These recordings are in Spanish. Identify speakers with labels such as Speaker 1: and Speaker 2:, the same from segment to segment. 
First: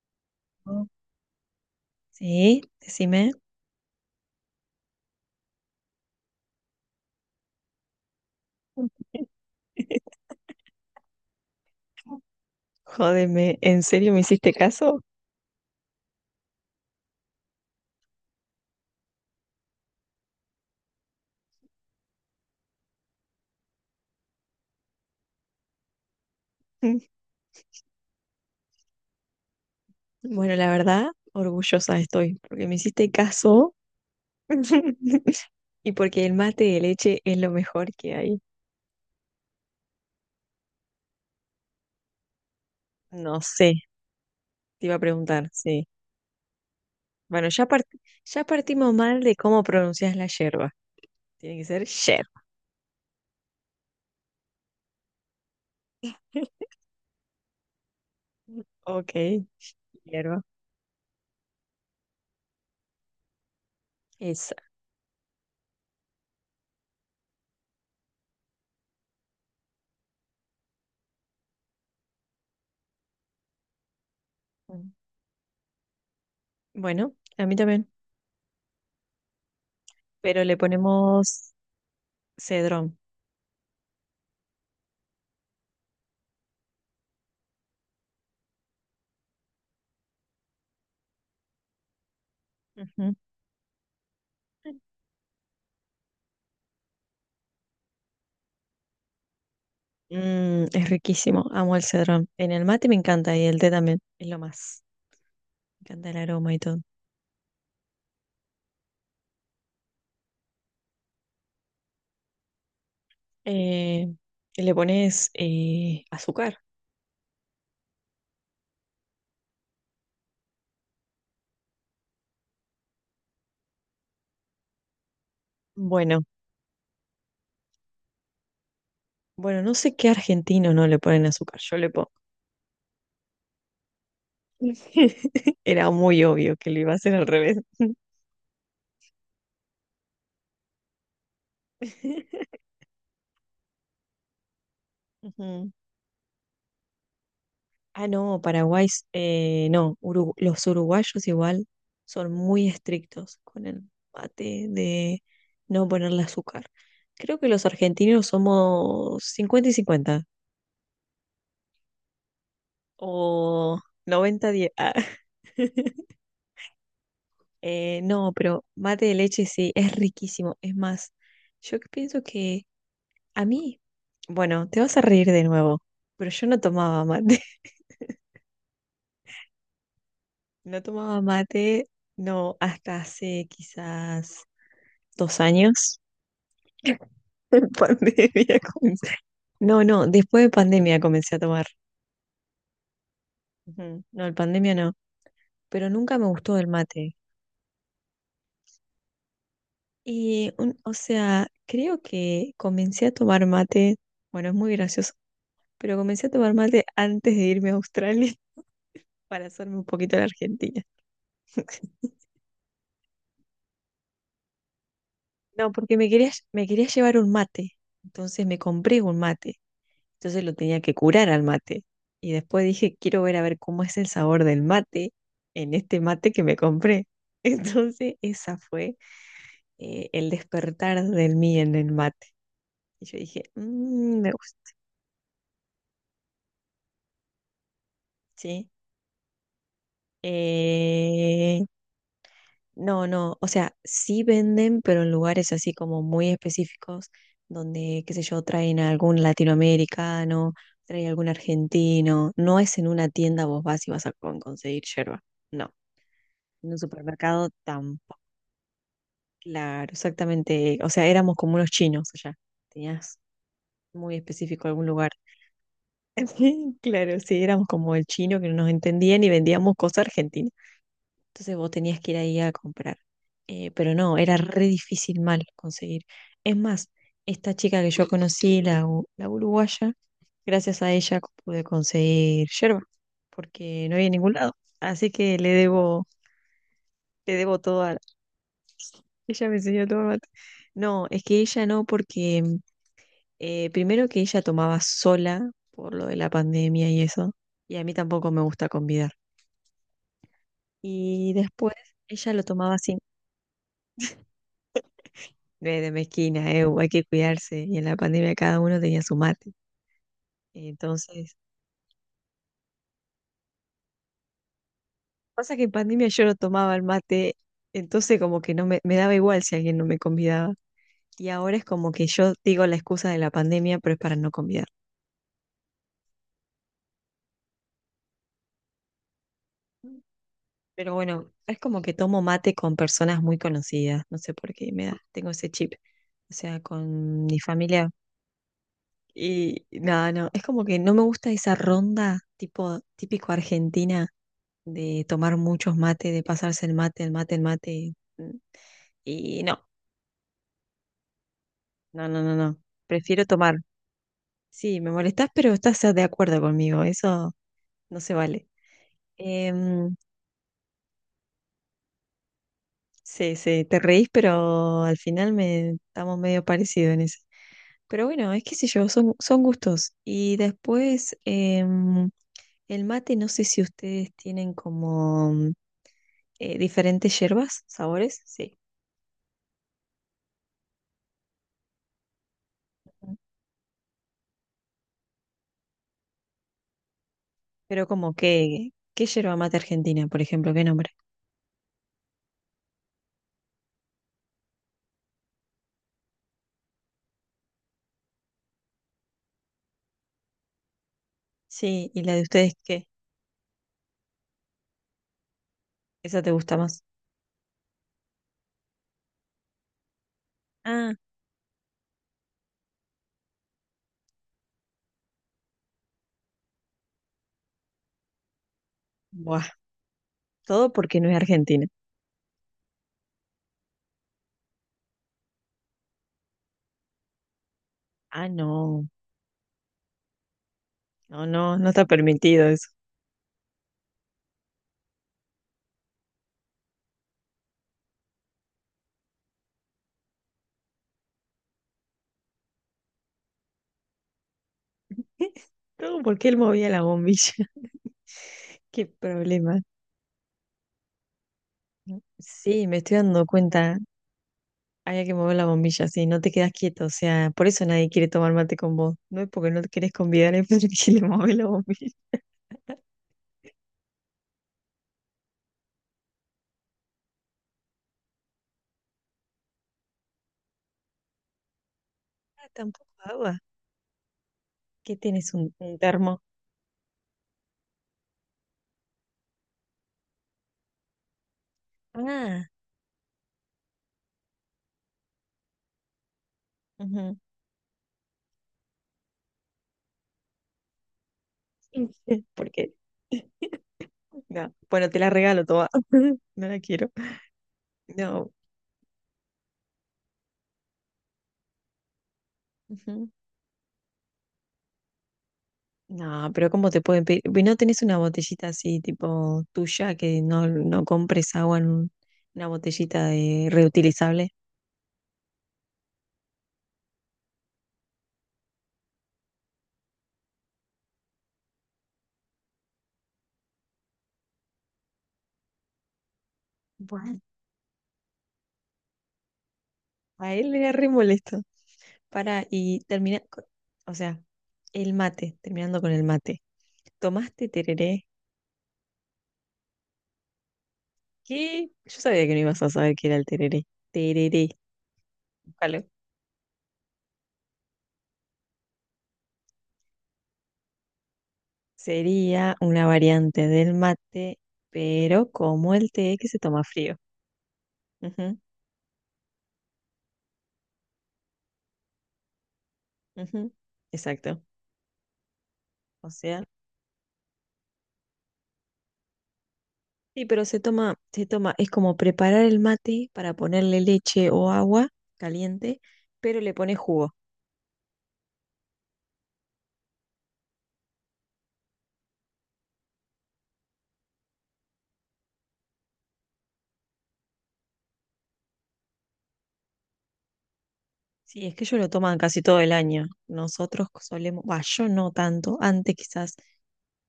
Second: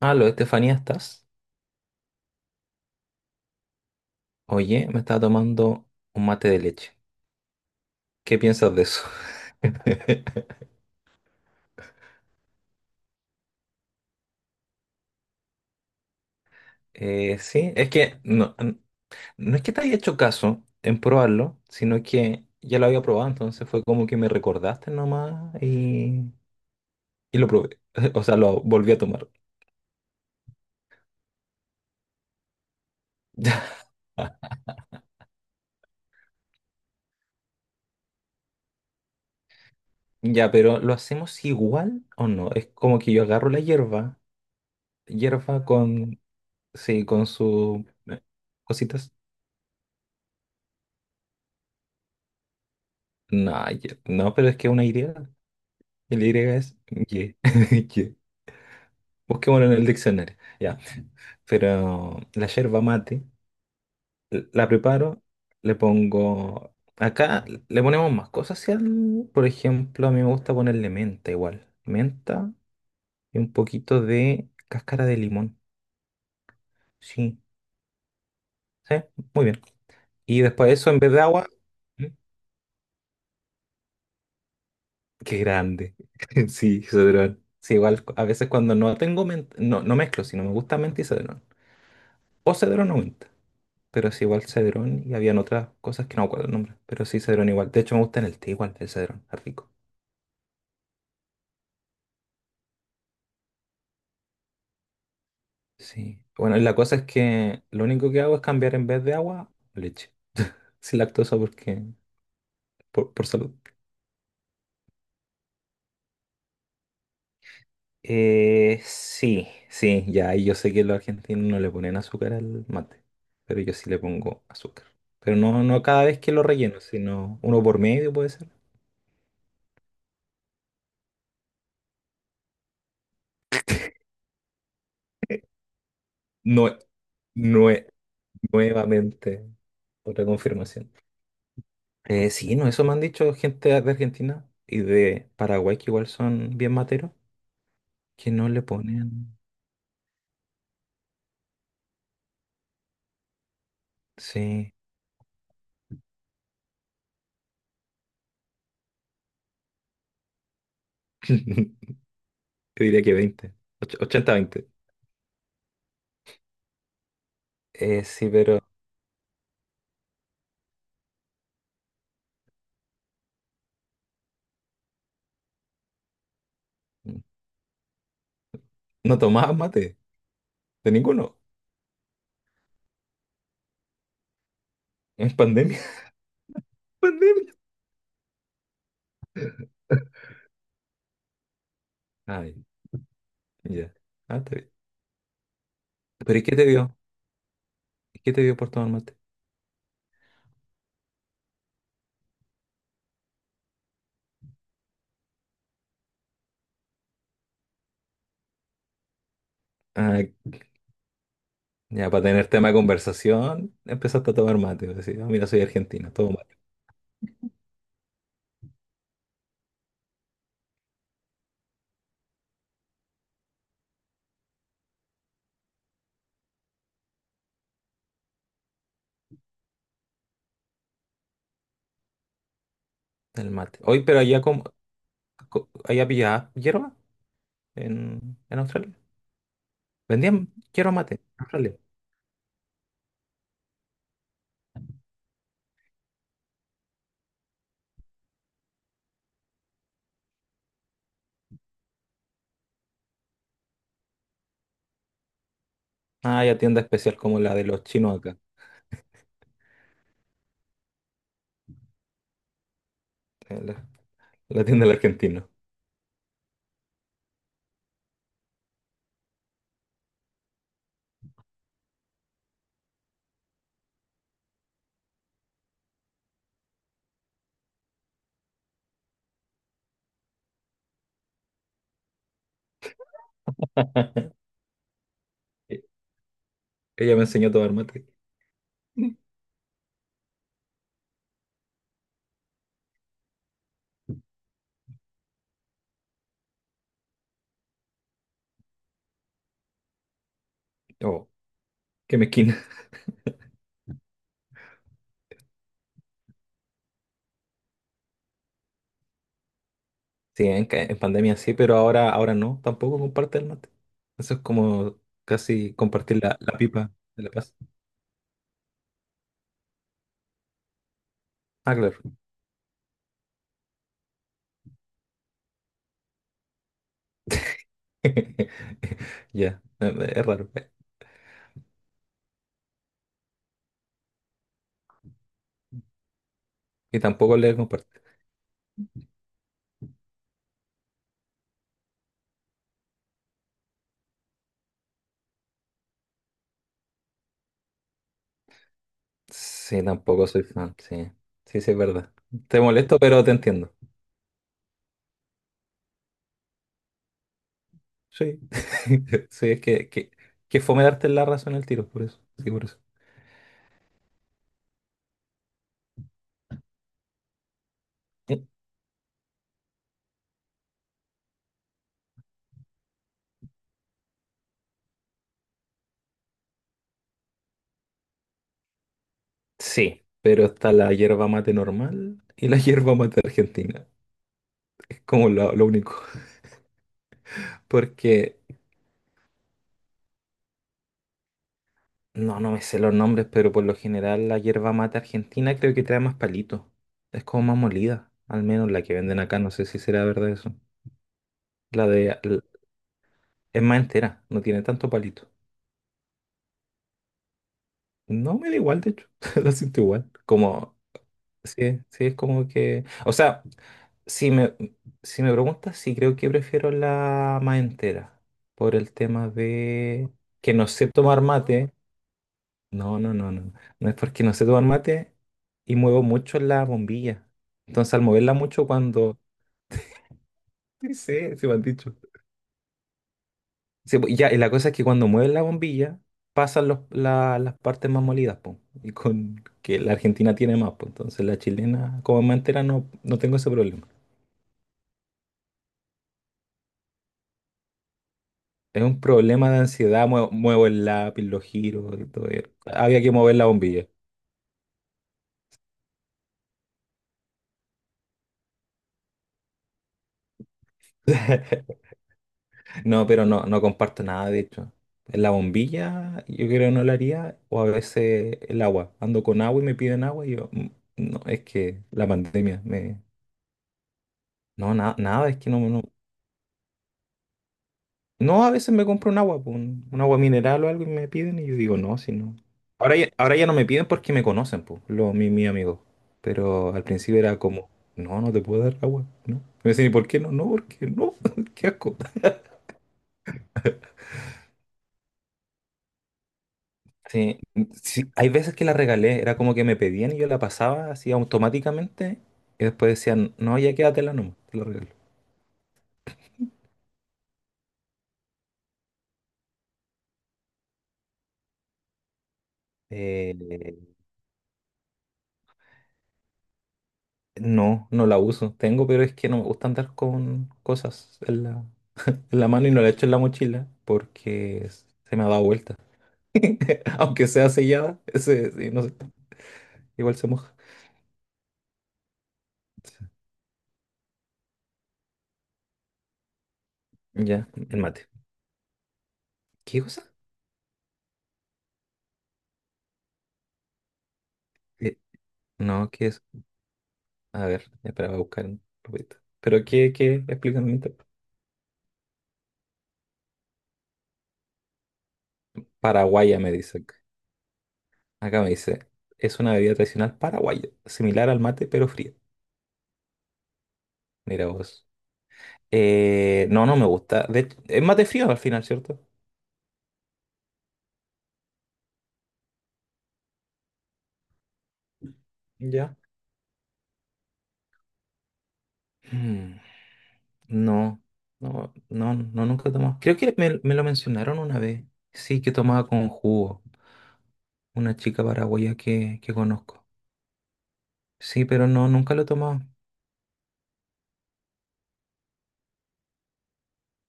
Speaker 1: Aló, Estefanía,
Speaker 2: Oh,
Speaker 1: ¿estás?
Speaker 2: Sí, decime.
Speaker 1: Oye, me estaba tomando un mate de leche. ¿Qué piensas de eso?
Speaker 2: Jódeme, ¿en serio me hiciste caso?
Speaker 1: Sí, es que no es que te haya hecho caso en probarlo, sino que ya lo había probado, entonces fue como que me recordaste nomás
Speaker 2: Mm.
Speaker 1: y lo probé. O sea, lo volví a tomar.
Speaker 2: Bueno, la verdad, orgullosa estoy, porque me hiciste caso y porque el mate de leche es lo mejor que hay.
Speaker 1: Ya, pero ¿lo hacemos igual o no? Es como que yo
Speaker 2: No
Speaker 1: agarro la
Speaker 2: sé,
Speaker 1: hierba,
Speaker 2: te iba a preguntar,
Speaker 1: hierba
Speaker 2: sí.
Speaker 1: con, sí, con
Speaker 2: Bueno, ya,
Speaker 1: sus
Speaker 2: ya partimos
Speaker 1: cositas.
Speaker 2: mal de cómo pronuncias la yerba. Tiene que ser yer.
Speaker 1: No, no, pero es que una idea. El Y es ye, ye.
Speaker 2: Ok,
Speaker 1: Busquémoslo en el diccionario.
Speaker 2: hierba.
Speaker 1: Ya. Pero la yerba mate,
Speaker 2: Esa.
Speaker 1: la preparo, le pongo. Acá le ponemos más cosas. Si por ejemplo, a mí me gusta ponerle menta igual. Menta y un poquito de
Speaker 2: Mm.
Speaker 1: cáscara de limón.
Speaker 2: Bueno,
Speaker 1: Sí,
Speaker 2: a mí también.
Speaker 1: sí, muy bien. Y
Speaker 2: Pero le
Speaker 1: después de eso, en vez de agua.
Speaker 2: ponemos
Speaker 1: ¿Mm?
Speaker 2: cedrón.
Speaker 1: Qué grande. Sí, cedrón. Sí, igual a veces cuando no tengo menta, no mezclo, si no me gusta menta y cedrón. O cedrón o
Speaker 2: Ujú.
Speaker 1: menta. Pero sí igual cedrón y habían otras cosas que no me acuerdo el nombre, pero sí cedrón igual. De hecho me gusta en el té igual, el cedrón, es rico.
Speaker 2: Es riquísimo. Amo el cedrón. En el mate me encanta y el té también. Es lo más. Me encanta el
Speaker 1: Sí.
Speaker 2: aroma
Speaker 1: Bueno,
Speaker 2: y
Speaker 1: y la
Speaker 2: todo.
Speaker 1: cosa es que lo único que hago es cambiar en vez de agua, leche. Sin lactosa porque, por salud.
Speaker 2: Eh, y le pones azúcar.
Speaker 1: Sí, ya, y yo sé que los argentinos no le ponen azúcar al mate, pero yo sí le pongo azúcar. Pero no cada vez
Speaker 2: Bueno,
Speaker 1: que lo relleno, sino uno por medio puede ser.
Speaker 2: bueno, no sé qué argentino no le ponen azúcar. Yo le pongo. Era muy obvio
Speaker 1: No,
Speaker 2: que lo iba a hacer al revés.
Speaker 1: nue- nuevamente, otra confirmación. Sí, no, eso me han dicho gente de Argentina y de
Speaker 2: Ujú.
Speaker 1: Paraguay, que igual son bien materos,
Speaker 2: Ah,
Speaker 1: que
Speaker 2: no,
Speaker 1: no le
Speaker 2: Paraguay,
Speaker 1: ponen.
Speaker 2: no, los uruguayos igual son muy estrictos con el mate
Speaker 1: Sí.
Speaker 2: de no ponerle azúcar. Creo que los argentinos somos 50-50
Speaker 1: Yo diría que 20,
Speaker 2: o 90
Speaker 1: 80-20.
Speaker 2: diez. Ah. Eh,
Speaker 1: Sí,
Speaker 2: no,
Speaker 1: pero
Speaker 2: pero mate de leche sí, es riquísimo. Es más, yo que pienso que a mí, bueno, te vas a reír de nuevo, pero yo no tomaba mate.
Speaker 1: no tomabas mate
Speaker 2: No
Speaker 1: de
Speaker 2: tomaba
Speaker 1: ninguno.
Speaker 2: mate, no, hasta hace quizás
Speaker 1: En
Speaker 2: dos
Speaker 1: pandemia.
Speaker 2: años.
Speaker 1: Pandemia.
Speaker 2: En pandemia comencé. No, no, después de pandemia comencé a tomar.
Speaker 1: Ay, ya.
Speaker 2: Ujú. No, en
Speaker 1: Ah, está bien.
Speaker 2: pandemia no, pero nunca me
Speaker 1: ¿Pero y qué
Speaker 2: gustó
Speaker 1: te
Speaker 2: el
Speaker 1: dio?
Speaker 2: mate.
Speaker 1: ¿Qué te dio por tomar mate?
Speaker 2: Y, o sea, creo que comencé a tomar mate, bueno, es muy gracioso, pero comencé a tomar mate antes de irme a Australia para hacerme un poquito de
Speaker 1: Ah,
Speaker 2: la Argentina.
Speaker 1: ya, para tener tema de conversación, empezaste a tomar mate. Decís: "Ah, mira, soy
Speaker 2: No, porque me
Speaker 1: argentina,
Speaker 2: quería,
Speaker 1: tomo mate".
Speaker 2: me quería llevar un mate, entonces me compré un mate. Entonces lo tenía que curar al mate. Y después dije, quiero ver a ver cómo es el sabor del mate en este mate que me compré. Entonces esa fue el despertar del mí en el mate. Y yo dije,
Speaker 1: El mate. Hoy, pero
Speaker 2: "Mm, me
Speaker 1: allá, como,
Speaker 2: gusta,
Speaker 1: allá pillaba hierba en
Speaker 2: ¿sí?
Speaker 1: Australia. Vendían quiero mate,
Speaker 2: Eh,
Speaker 1: Australia.
Speaker 2: no, no, o sea, sí venden, pero en lugares así como muy específicos, donde, qué sé yo, traen a algún latinoamericano, traen a algún argentino. No es en una tienda vos vas y vas a conseguir yerba. No.
Speaker 1: Ah, ya,
Speaker 2: En un
Speaker 1: tienda especial como
Speaker 2: supermercado
Speaker 1: la de los chinos
Speaker 2: tampoco.
Speaker 1: acá,
Speaker 2: Claro, exactamente. O sea, éramos como unos chinos allá. Tenías
Speaker 1: la,
Speaker 2: muy
Speaker 1: la
Speaker 2: específico algún
Speaker 1: tienda del
Speaker 2: lugar.
Speaker 1: argentino.
Speaker 2: Claro, sí, éramos como el chino que no nos entendían y vendíamos cosas argentinas. Entonces vos tenías que ir ahí a comprar. Pero no, era re difícil mal conseguir. Es más, esta chica que yo conocí, la uruguaya, gracias a ella pude conseguir yerba, porque no había en ningún lado. Así que
Speaker 1: E- Ella me
Speaker 2: le
Speaker 1: enseñó a
Speaker 2: debo
Speaker 1: tomar
Speaker 2: todo.
Speaker 1: mate.
Speaker 2: Ella me enseñó a tomar mate. No, es que ella no, porque primero que ella tomaba sola por lo de la pandemia y eso, y a mí tampoco me gusta convidar.
Speaker 1: Oh,
Speaker 2: Y después
Speaker 1: qué
Speaker 2: ella lo
Speaker 1: mezquina.
Speaker 2: tomaba sin de mezquina, hay que cuidarse, y en la pandemia cada uno tenía su mate.
Speaker 1: Sí, en, en
Speaker 2: Entonces,
Speaker 1: pandemia sí, pero ahora, ahora no, tampoco comparte el mate. Eso es como
Speaker 2: pasa que en
Speaker 1: casi
Speaker 2: pandemia
Speaker 1: compartir
Speaker 2: yo no
Speaker 1: la, la
Speaker 2: tomaba el
Speaker 1: pipa de la
Speaker 2: mate,
Speaker 1: paz.
Speaker 2: entonces como que no me daba igual si alguien no me convidaba. Y ahora es
Speaker 1: Ah,
Speaker 2: como que
Speaker 1: claro.
Speaker 2: yo digo la excusa de la pandemia, pero es para no convidar.
Speaker 1: Ya, es raro.
Speaker 2: Pero bueno, es como que tomo mate con personas muy conocidas, no sé por qué me da, tengo ese chip, o sea,
Speaker 1: Y
Speaker 2: con
Speaker 1: tampoco
Speaker 2: mi
Speaker 1: le
Speaker 2: familia.
Speaker 1: comparte.
Speaker 2: Y nada, no, es como que no me gusta esa ronda tipo típico argentina de tomar muchos mates, de pasarse el mate, el mate, el mate. Y no,
Speaker 1: Sí, tampoco soy fan, sí. Sí, sí, es
Speaker 2: no,
Speaker 1: verdad.
Speaker 2: no, no, no.
Speaker 1: Te molesto, pero
Speaker 2: Prefiero
Speaker 1: te
Speaker 2: tomar.
Speaker 1: entiendo.
Speaker 2: Sí, me molestás, pero estás de acuerdo conmigo, eso no se
Speaker 1: Sí.
Speaker 2: vale.
Speaker 1: Sí, es que,
Speaker 2: Em,
Speaker 1: que fome darte la razón al tiro, por eso. Sí, por eso.
Speaker 2: sí, sí, te reís, pero al final me estamos medio parecidos en eso. Pero bueno,
Speaker 1: Eh,
Speaker 2: es que sé yo, son gustos. Y después, el mate, no sé si ustedes tienen como diferentes hierbas, sabores, sí.
Speaker 1: Sí, pero está la hierba mate normal y la hierba
Speaker 2: Ujú.
Speaker 1: mate argentina. Es como lo único.
Speaker 2: Pero como
Speaker 1: Porque
Speaker 2: que, ¿qué yerba mate argentina, por ejemplo? ¿Qué nombre?
Speaker 1: no, no me sé los nombres, pero por lo general la hierba mate argentina creo que trae más palitos. Es como más molida. Al menos la que venden acá, no sé si será verdad eso. La
Speaker 2: Sí, ¿y la
Speaker 1: de
Speaker 2: de
Speaker 1: l-
Speaker 2: ustedes qué?
Speaker 1: es más entera, no tiene tanto palito.
Speaker 2: ¿Esa te gusta más?
Speaker 1: No, me da igual, de hecho. La siento igual. Como,
Speaker 2: Ah,
Speaker 1: sí, sí, es como que. O sea. Si me, si me preguntas, sí creo que prefiero la más entera, por el tema
Speaker 2: buah,
Speaker 1: de que no
Speaker 2: todo
Speaker 1: sé
Speaker 2: porque no es
Speaker 1: tomar
Speaker 2: argentina.
Speaker 1: mate. No, no, no, no. No es porque no sé tomar mate y muevo mucho la bombilla. Entonces, al
Speaker 2: Ah,
Speaker 1: moverla mucho
Speaker 2: no,
Speaker 1: cuando... Sí,
Speaker 2: no,
Speaker 1: sí, sí me
Speaker 2: no,
Speaker 1: han
Speaker 2: no está
Speaker 1: dicho.
Speaker 2: permitido eso.
Speaker 1: Sí, pues, ya, y la cosa es que cuando mueves la bombilla, pasan las partes más molidas, po. Y con que la Argentina tiene más, po. Entonces, la chilena, como es más entera, no tengo ese problema.
Speaker 2: Todo porque él movía la bombilla.
Speaker 1: Es
Speaker 2: Qué
Speaker 1: un problema de
Speaker 2: problema.
Speaker 1: ansiedad, muevo el lápiz, lo giro y todo. Eso.
Speaker 2: Sí, me estoy
Speaker 1: Había que
Speaker 2: dando
Speaker 1: mover la
Speaker 2: cuenta.
Speaker 1: bombilla.
Speaker 2: Había que mover la bombilla, sí, no te quedas quieto, o sea, por eso nadie quiere tomar mate con vos. No es porque no te querés convidar, es porque le mueve la bombilla.
Speaker 1: No, pero no comparto nada, de hecho. La bombilla, yo creo que no la haría, o a veces el agua. Ando con agua y me piden agua y yo, no, es que la
Speaker 2: Ah,
Speaker 1: pandemia
Speaker 2: tampoco
Speaker 1: me...
Speaker 2: agua.
Speaker 1: No,
Speaker 2: ¿Qué
Speaker 1: nada,
Speaker 2: tienes
Speaker 1: es que
Speaker 2: un, un
Speaker 1: no.
Speaker 2: termo?
Speaker 1: No, a veces me compro un agua, pues, un agua mineral o algo y me piden y yo digo, no, si no.
Speaker 2: Ah,
Speaker 1: Ahora ya no me piden porque me conocen, pues, los, mi amigo. Pero al
Speaker 2: ujú.
Speaker 1: principio era como, no, no te puedo dar agua, no. Y me decían: ¿y por qué no? No, porque no, qué asco.
Speaker 2: Porque no. Bueno, te la regalo toda. No la quiero.
Speaker 1: Sí, sí, hay
Speaker 2: No.
Speaker 1: veces que la regalé, era como que me pedían y yo la pasaba así automáticamente y después
Speaker 2: Ujú.
Speaker 1: decían, no, ya quédatela nomás, te la regalo.
Speaker 2: No, pero ¿cómo te pueden pedir? ¿No tenés una botellita así, tipo tuya, que no, no compres agua en una botellita de
Speaker 1: Eh,
Speaker 2: reutilizable?
Speaker 1: no, no la uso, tengo, pero es que no me gusta andar con cosas en la mano y no la echo en la mochila porque se me ha dado vuelta.
Speaker 2: What?
Speaker 1: Aunque sea sellada, ese, sí, no sé, igual se
Speaker 2: A él
Speaker 1: moja.
Speaker 2: era re molesto. Para, y
Speaker 1: Sí.
Speaker 2: termina, o sea, el mate, terminando con el mate.
Speaker 1: Ya,
Speaker 2: ¿Tomaste
Speaker 1: el
Speaker 2: tereré?
Speaker 1: mate. ¿Qué cosa?
Speaker 2: ¿Qué? Yo sabía que no ibas a saber qué era el tereré. Tereré,
Speaker 1: Eh,
Speaker 2: búscalo.
Speaker 1: no, ¿qué es? A ver, espera, voy a buscar un poquito. ¿Pero qué, qué? Explícame un poco.
Speaker 2: Sería una variante del mate, pero como el té que se
Speaker 1: Paraguaya, me
Speaker 2: toma
Speaker 1: dice acá.
Speaker 2: frío. Ujú,
Speaker 1: Acá me dice, es una bebida tradicional paraguaya, similar al mate, pero fría.
Speaker 2: ujú, Exacto.
Speaker 1: Mira vos.
Speaker 2: O sea,
Speaker 1: No, no me gusta. De hecho, es mate frío al final, ¿cierto?
Speaker 2: sí, pero se toma, es como preparar el mate para ponerle leche o agua caliente,
Speaker 1: Ya.
Speaker 2: pero le pones jugo.
Speaker 1: Mm. No, no, no, no, nunca he tomado. Creo que me lo mencionaron una vez. Sí, que tomaba con jugo. Una chica paraguaya que conozco. Sí,
Speaker 2: Sí, es que
Speaker 1: pero
Speaker 2: ellos
Speaker 1: no,
Speaker 2: lo
Speaker 1: nunca
Speaker 2: toman
Speaker 1: lo he
Speaker 2: casi todo
Speaker 1: tomado.
Speaker 2: el año. Nosotros solemos, bah, yo no tanto. Antes quizás,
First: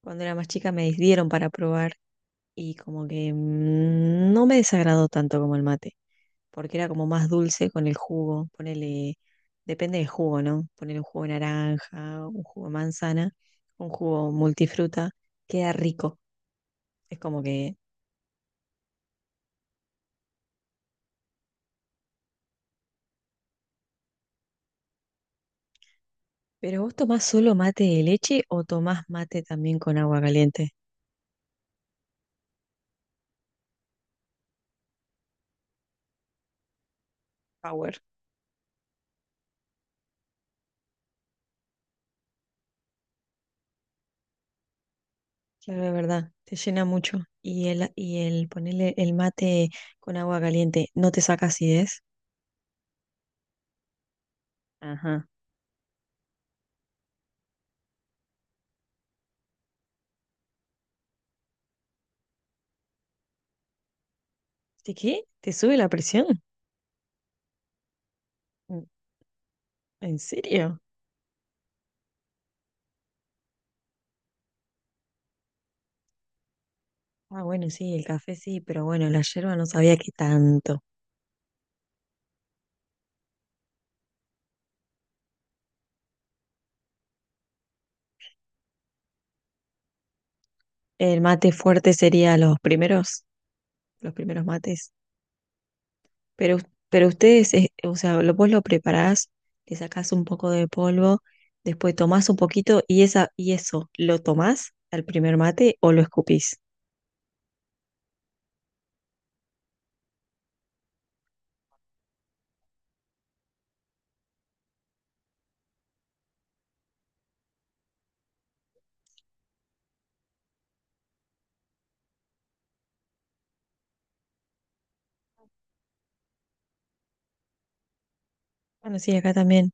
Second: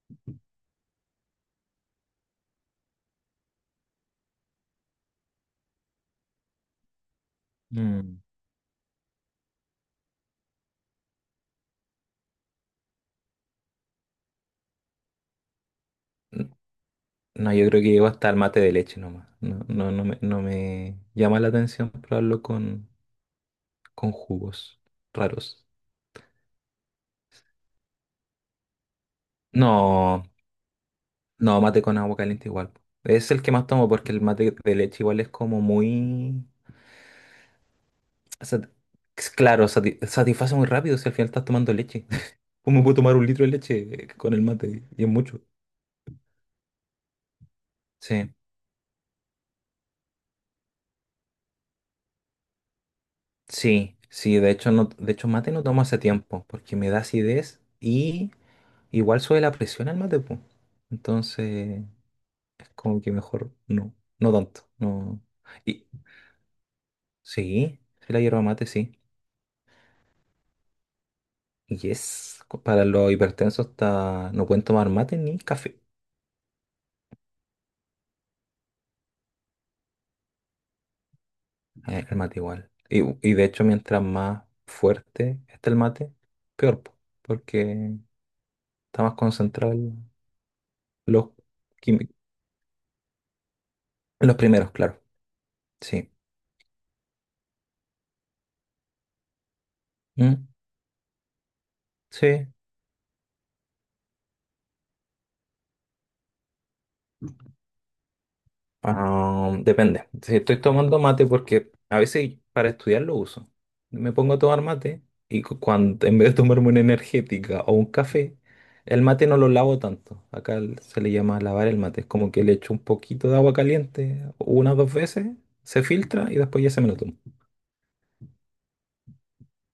Speaker 2: cuando era más chica, me dieron para probar y como que no me desagradó tanto como el mate, porque era como más dulce con el
Speaker 1: Mm.
Speaker 2: jugo. Ponele, depende del jugo, ¿no? Ponele un jugo de naranja, un jugo de manzana, un jugo multifruta. Queda rico.
Speaker 1: N-
Speaker 2: Es como
Speaker 1: No, yo
Speaker 2: que...
Speaker 1: creo que llego hasta el mate de leche nomás. No, no, no me, no me llama la atención probarlo con jugos raros.
Speaker 2: ¿Pero vos tomás solo mate de leche o tomás mate también con agua
Speaker 1: No,
Speaker 2: caliente?
Speaker 1: no, mate con agua caliente igual. Es el que más tomo porque el mate de leche igual es como muy...
Speaker 2: Power.
Speaker 1: O claro, satisface muy rápido si al final estás tomando leche. ¿Cómo puedo tomar un litro de leche con el mate? Y es mucho.
Speaker 2: Claro, es verdad, te llena mucho. Y el, y
Speaker 1: Sí,
Speaker 2: el ponerle el mate con agua caliente, ¿no te saca acidez?
Speaker 1: sí, sí, de hecho no, de
Speaker 2: Ajá.
Speaker 1: hecho mate no tomo hace tiempo, porque me da acidez y igual sube la presión al mate, po. Entonces, es como que mejor no, no tanto,
Speaker 2: ¿De
Speaker 1: no.
Speaker 2: qué? ¿Te sube
Speaker 1: Y
Speaker 2: la presión?
Speaker 1: sí, sí la hierba mate,
Speaker 2: Mm,
Speaker 1: sí.
Speaker 2: ¿En serio?
Speaker 1: Y es, para los hipertensos está, no pueden tomar mate ni café,
Speaker 2: Ah, bueno, sí, el café sí, pero bueno, la yerba no sabía que tanto.
Speaker 1: el mate igual. Y de hecho mientras más fuerte está el mate, peor, po, porque está más concentrado.
Speaker 2: El
Speaker 1: Los,
Speaker 2: mate fuerte
Speaker 1: quimi-
Speaker 2: sería los
Speaker 1: los
Speaker 2: primeros
Speaker 1: primeros,
Speaker 2: mates.
Speaker 1: claro. Sí.
Speaker 2: Pero, pero ustedes, o sea, vos lo preparás, le sacás un
Speaker 1: Mm.
Speaker 2: poco de polvo, después tomás un
Speaker 1: Sí.
Speaker 2: poquito y, esa, y eso, ¿lo tomás al primer mate o lo escupís?
Speaker 1: Ah, depende. Si estoy tomando mate porque a veces para estudiar lo uso. Me pongo a tomar mate y cuando en vez de tomarme una energética o un café, el mate no lo lavo tanto. Acá se le llama lavar el mate. Es como que le echo un poquito de agua caliente unas 2 veces, se filtra y después ya se me lo tomo.
Speaker 2: Bueno, sí, acá también.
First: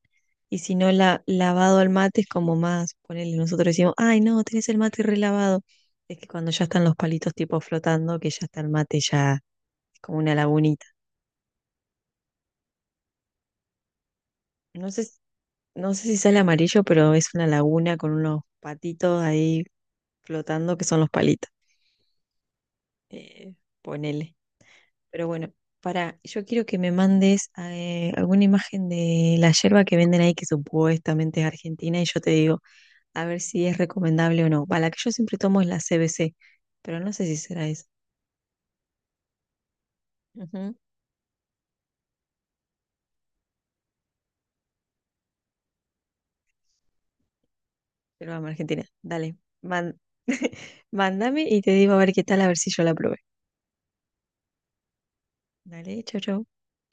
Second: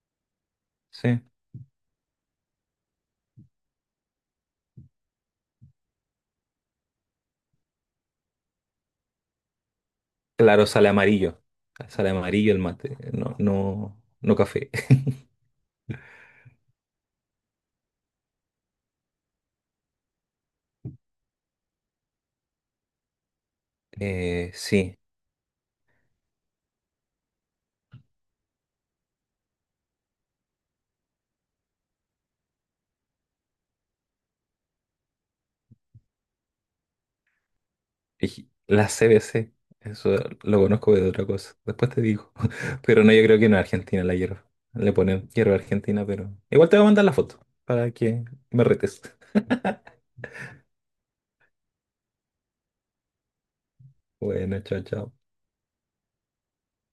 Speaker 2: Y si no,
Speaker 1: Sí.
Speaker 2: lavado al mate es como más, ponele, nosotros decimos, ay, no, tenés el mate relavado. Es que cuando ya están los palitos tipo flotando, que ya está el mate ya es como una
Speaker 1: Claro,
Speaker 2: lagunita.
Speaker 1: sale amarillo. Sale amarillo el mate. No, no, no café.
Speaker 2: No sé, no sé si sale amarillo, pero es una laguna con unos patitos ahí flotando que son los palitos. Eh, ponele.
Speaker 1: Sí.
Speaker 2: Pero bueno, yo quiero que me mandes alguna imagen de la yerba que venden ahí que supuestamente es argentina y yo te digo a ver si es recomendable o no. Va, la que yo siempre tomo es la CBC, pero no sé si será esa.
Speaker 1: Y la CBC, eso lo
Speaker 2: Ujú.
Speaker 1: conozco de otra cosa. Después te digo. Pero no, yo creo que no es Argentina la hierba. Le ponen hierba argentina, pero. Igual te voy a mandar la foto para que
Speaker 2: Pero vamos,
Speaker 1: me
Speaker 2: Argentina,
Speaker 1: retes.
Speaker 2: dale, man- mándame y te digo a ver qué tal, a ver si yo la probé.
Speaker 1: Bueno, chao, chao.
Speaker 2: Dale, chau, chau.